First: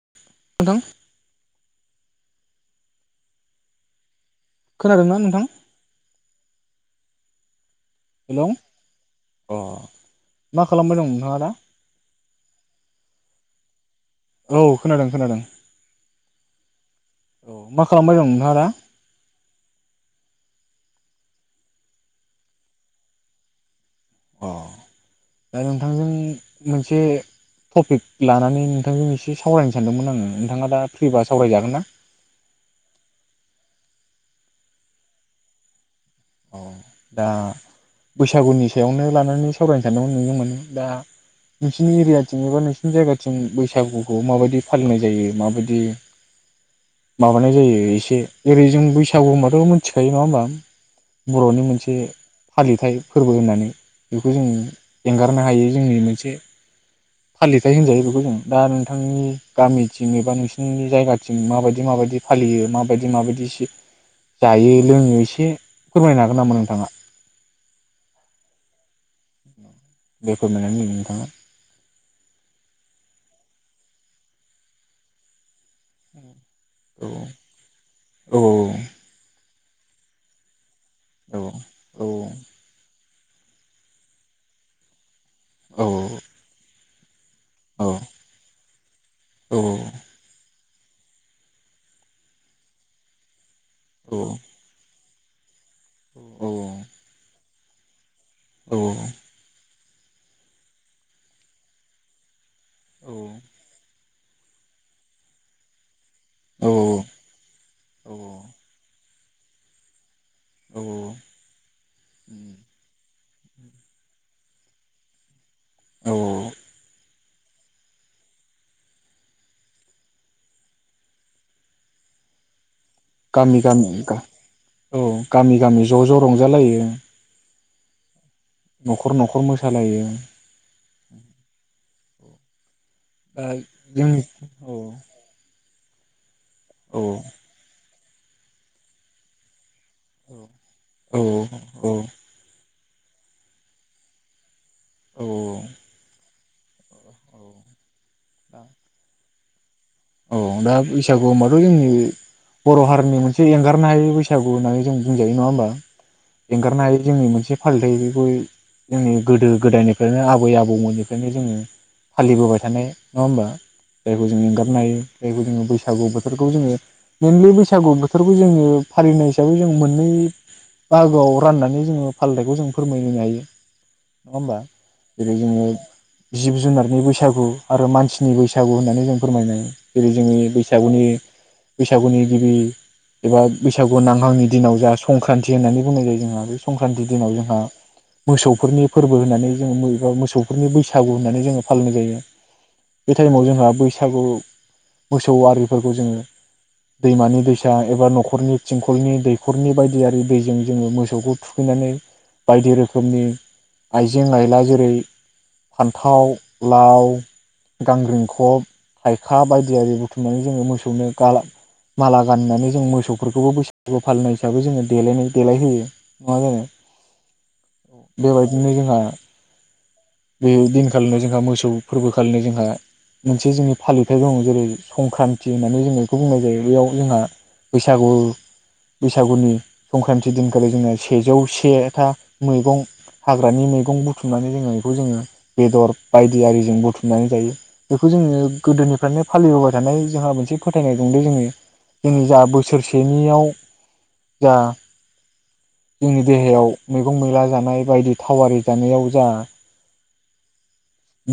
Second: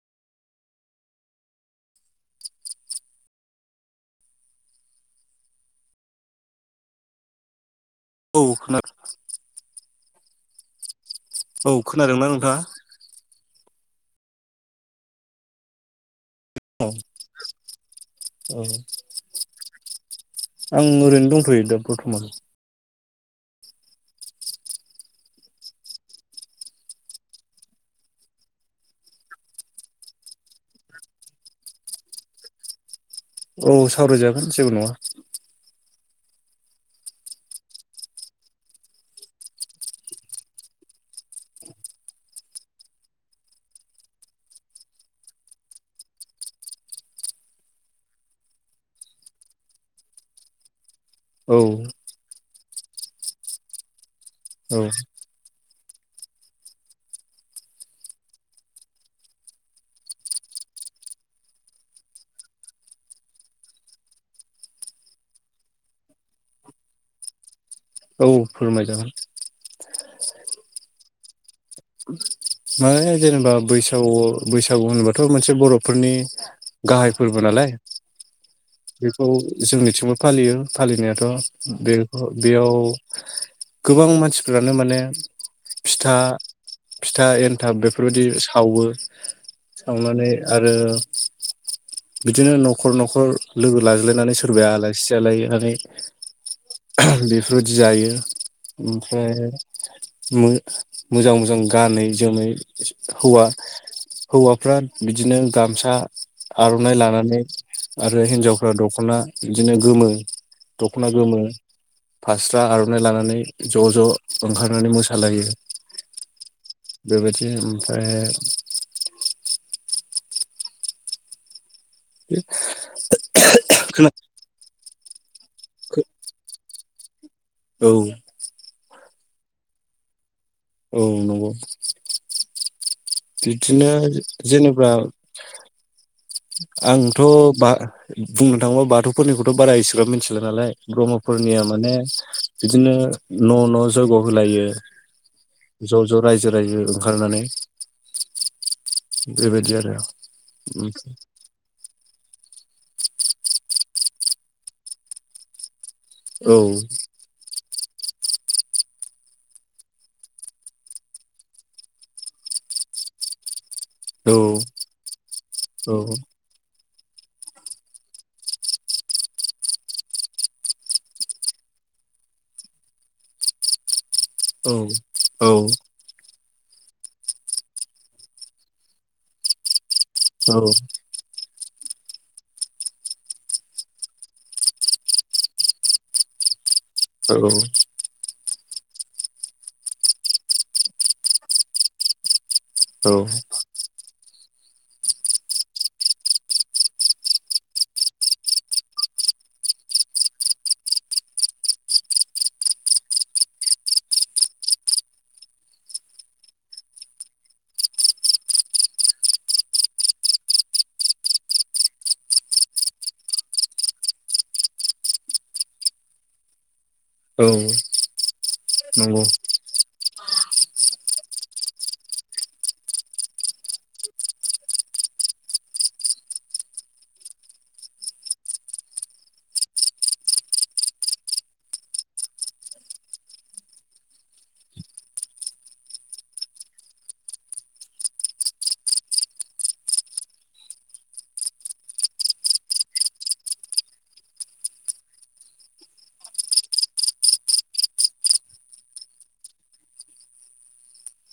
[unintelligible] खोनादोंना नोंथां? औ हेलौ खोनादों। अ मा खालामबाय दं। नोंथाङा दा औ खोनादोंना नोंथाङा? औ खोनादों खोनादों। औ औ मा खालामबाय दं नोंथाङ औ दा? आं ओरैनो दंथ'यो दा बर्थमान। अ दा नोंथांजों मोनसे टपिक लानानै नोंथांजों एसे सावरायनो सानदोंमोन आङो नोंथाङा दा फ्रिबा सावरायजागोन ना। औ सावरायजागोन जेबो नङा। अ दा बैसागुनि सायावनो लानानै सावरायनो सानदोंमोन नोजों माने दा नोंसिनि एरियाथिं एबा नोंसिनि जायगाथिं बैसागुखौ माबायदि फालिनाय जायो माबायदि माबानाय जायो एसे एरै जों बैसागु होनबाथ' मोनथिखायो नङा होमबा? औ बर'नि मोनसे‌। फालिथाय फोरबो होननानै बेखौ जों औ एंगारनो हायै जोंनि मोनसे फालिथाय होनजायो बेखौ जों दा नोंथांनि गामिथिं एबा नोंसिनि जायगाथिं माबायदि माबायदि फालियो माबायदि माबायदि जायो लोङो एसे फोरमायनो हागोन नामा नोंथाङा? औ फोरमाय जागोन। दे फोरमायनानै हो नोंथाङा। माने जेनेबा बैसागु बैसागु होनोबाथ' मोनसे बर'फोरनि औ गाहाय फोरबो नालाय औ बेखौ जोंनिथिंबो फालियो। औ फालिनायाथ' औ बे-बेयाव गोबां मानसिफ्रानो माने औ फिथा फिथा एन्थाब औ बेफोरबायदि सावो औ सावनानै आरो बिदिनो न'खर न'खर लोगो औ लाज्लायनानै सोरबाया आलाय खुसि [unintelligible] बेफ फोरबायदि जायो। ओमफ्राय मो मोजां मोजां गानै जोमै हौवा हौवाफ्रा बिदिनो गामसा औ आर'नाइ लानानै आरो हिनजावफ्रा दख'ना बिदिनो गोमो औ दख'ना गोमो फास्रा आर'नाइ लानानै ज ज ओंखार नानै मोसालायो। औ औ बेबायदि ओमफ्राय बि गामि गामि गा औ औ गामि गामि ज ज रंजालायो। औ न'खर न'खर मोसालायो। औ नंगौ। दा बिदिनो जों औ जेनेबा औ आंथ' बा बुंनो थाङोबा बाथौफोरनिखौथ' बारा इस [unintelligible] मिथिला नालाय औ ब्रह्मफोरनिया माने बिदिनो न' न' जयग' होलायो औ ज' ज' रायजो रायजो खारनानै बेबायदि आरो औ दा बैसागु माग जोंनि बर' हारिनि मोनसे एंगारनो हायै बैसागु होननानै जों बुंजायो नङा होमबा। औ एंगारनो हायि जोंनि मोनसे फालिथाय बे [unintelligible] जोंनि गोदो गोदायनिफ्रायनो आबै आबौमोननिफ्रायनो जोङो फालिबोबाय थानाय नङा होबा जायखौ औ जों एंगारनो हायि जायखौ जोङो औ बैसागु बोथोरखौ जोङो मेनलि बैसागु बोथोरखौ जोङो फालिनाय हिसाबै जों मोननै बाहागोआव राननानै जोङो फालिथायखौ जों फोरमायहोनो हायो। नङा होमबा औ जेरै औ जोङो जिब जुनारनि बैसागु आरो मानसिनि बैसागु होननानै जों फोरमायनाय जेरै जोंनि बैसागुनि बैसागुनि गिबि एबा बैसागु नांहांनि दिनाव जा संक्रान्ति होननानै बुंनाय जायो जोंहा बे संक्रान्ति दिनाव औ जोंहा मोसौफोरनि फोरबो होननानै जोङो [unintelligible] मोसौफोरनि बैसागु होननानै जोङो फालिनाय जायो। औ बे टाइमाव जोंहा बैसागु मोसौ आरिफोरखौ जोङो दैमानि दैसा एबा न'खरनि थिंखलनि दैखरनि बायदि आरि दैजों जोङो मोसौखौ थुखैनानै बायदि रोखोमनि आइजें आइला जेरै फान्थाव, लाव, गांग्रिंखब, थाइखा बायदि थियारि बुथुमनानै जोङो मोसौनो गाला माला गानहोनानै जों मोसौफोरखौबो बैसागु फालिनाय हिसाबै जोङो देलायनाय देलायहोयो नङा जोंङो औ बेबायदिनो जोंहा नंगौ बे दिन खालिनो जोंहा मोसौ फोरबो खालिनो जोंहा मोनसे जोंनि फालिथायाइ दङ। जेरै संक्रान्ति होननानै जोङो बेखौ बुंनाय जायो बेयाव जोंहा बैसागु बैसागुनि संक्रान्ति दिनखालि जोंङो सेजौ सेथा मैगं हाग्रानि मैगं बुथुमनानै जोङो बेखौ जोङो बेदर बायदि आरिजों बुथुमनानै जायो बेखौ जोङो गोदोनिफ्रायनो फालिबोबाय थानाय जोंहा मोनसे फोथायनाय दंङ जोङो जोंनि जा बोसोरसेनियाव जा जोंनि देहायाव मैगं मैला जानाय बायदि थावारि जानायाव जा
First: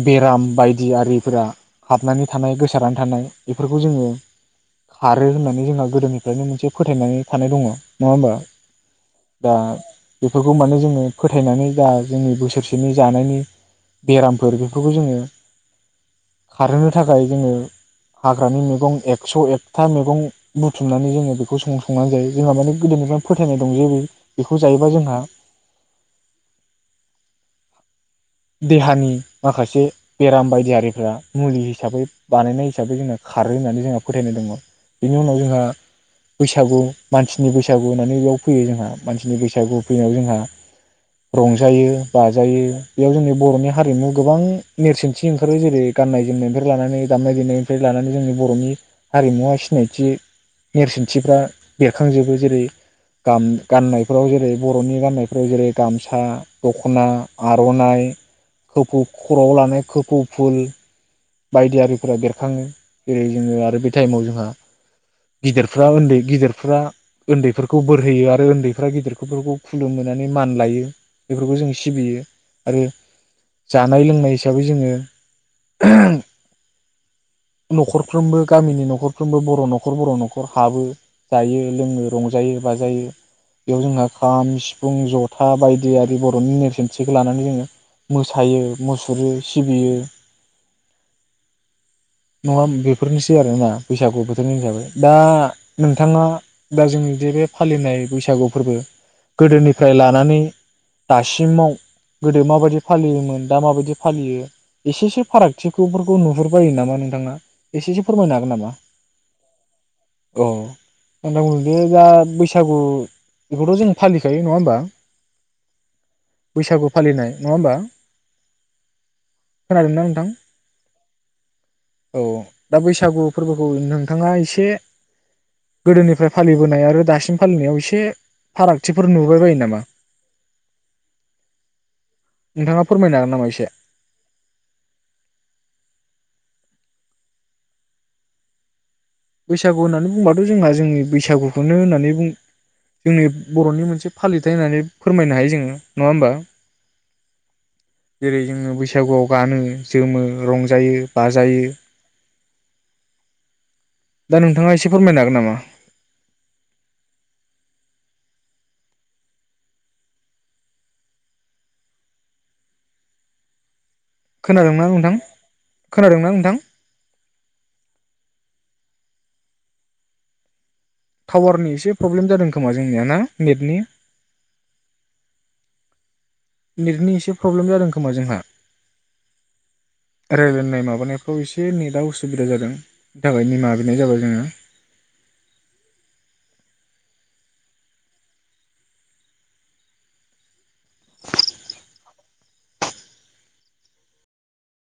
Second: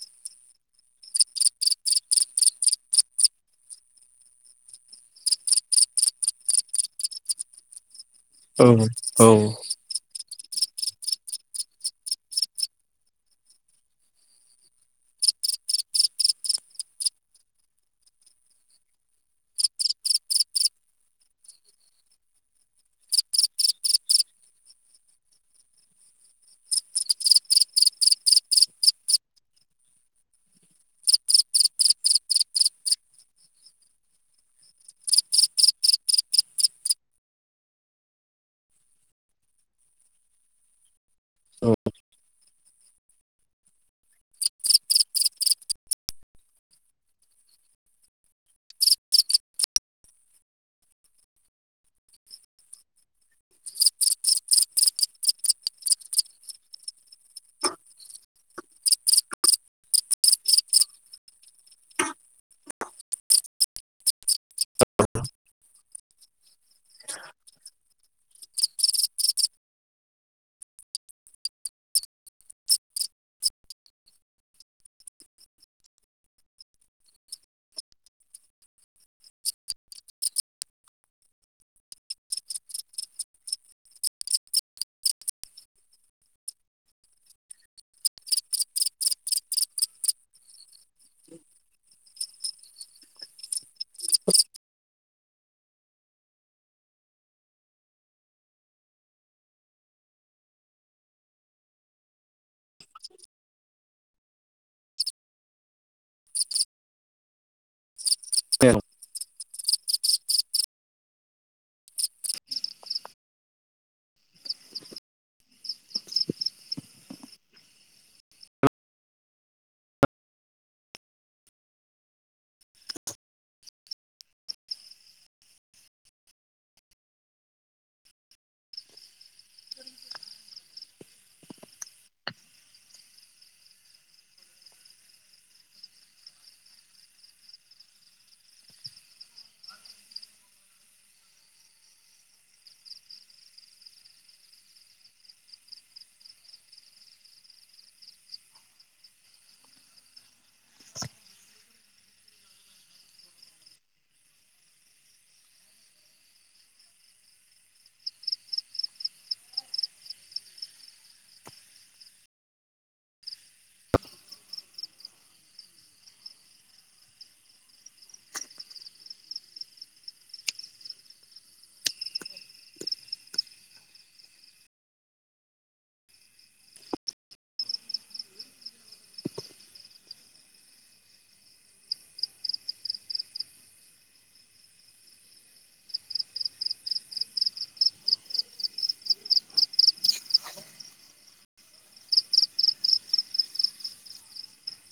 बेराम बायदि आरिफोरा हाबनानै थानाय गोस सारनानै थानाय बेफोरखौ जोङो खारो होननानै जोंहा गोदोनिफ्रायनो मोनसे फोथायनानै थानाय दङ नङा होमबा औ दा बेफोरखौ माने जोङो फोथायनानै दा हाग्रानि मैगं एकस' एकथा मैगं बुथुमनानै जोङो बेखौ सं संनानै जायो जोंहा माने गोदोनिफ्रायनो फोथायनाय दं जे बेखौ जायोबा जोंहा देहानि माखासे बेराम बायदि आरिफ्रा मुलि हिसाबै बानायनाय हिसाबै जोंहा खारो होननानै जोंहा फोथायनाय दङ बेनि उनाव जोंहा बैसागु मानसिनि बैसागु होननानै बेयाव फैयो जोंहा मानसिनि बैसागु फैनायाव जोंहा रंजायो बाजायो बेयाव जोंनि बर'नि हारिमु गोबां नेरसोनथि ओंखारो जेरै गाननाय जोमनायनिफ्राय लानानै दामनाय देनायनिफ्राय लानानै जोंनि बर'नि हारिमुवा सिनायथि नेरसोनथिफ्रा बेरखांजोबो जेरै गाम गाननायफ्राव जेरै बर'नि गाननायफ्राव जेरै गामसा दख'ना आर आर'नाय खफौ खर'आव लानाय खोफौ फुल बायदि आरारिफोरा बेरखाङो जेरै जोङो आरो बे टाइमाव जोंहा गिदिरफ्रा उन्दै गिदिरफ्रा उन्दैफोरखौ बोर होयो आरो उन्दैफ्रा गिदिरफोरखौ खुलुमोनानै मान लायो बेफोरखौ जों सिबियो आरो जानाय लोंनाय हिसाबै जोङो न'खरफ्रोमबो गामिनि न'खरफ्रोमबो बर' न'खर बर' न'खर हाबो जायो लोङो रंजायो बाजायो बेयाव जोंहा खाम सिफुं जथा बायदि आरि बर'नि नेरसोनथिखौ लानानै जोङो मोसायो मुसुरो सिबियो। नङा बेफोरनोसै आरोना बैसागु बोथोरनि हिसाबै दा नोंथाङा दा जोंनि जे बे फालिनाय बैसागु फोरबो गोदोनिफ्राय लानानै दासिमाव गोदो माबायदि फालियोमोन दा माबायदि फालियो एसेसो फाराग थिखुफोरखौ नुहुरबायायो नामा नोंथां एसेसो फोरमायनो हागोन औ नामा? औ [unintelligible] दा बैसागु बेखौथ' जों फालिखायो नङा होमबा बैसागु फालिनाय नङा होमबा खोनादोंना नोंथां औ दा बैसागु फोरबोखौ नोंथाङा एसे गोदोनिफ्राय फालिबोनाय आरो दासिम फालिनायाव एसे फारागथिफोर नुबाय बायो नामा नोंथाङा फोरमायनो हागोन नामा एसे? बैसागु होननानै बुंबाथ' जोंहा जोंनि बैसागुखौनो होननानै जोंनि बर'नि मोनसे फालिथायाइ होननानै फोरमायनो हायो जोङो नङा होमबा जेरै जोङो बैसागुआव गानो जोमो रंजायो बाजायो। दा नोंथाङा एसे फोरमायनो हागोन नामा? खोनादोंना नोंथां खोनादोंना नोंथां टावारनि एसे प्रब्लेम जादों खोमा जोंनिया ना नेटनि नेटनि एसे प्रब्लेम जादों खोमा जोंहा रायलायनाय माबानायफ्राव एसे नेटा उसुबिदा जादोंनि थाखाय निमाहा बिनाय जाबाय जोंङो।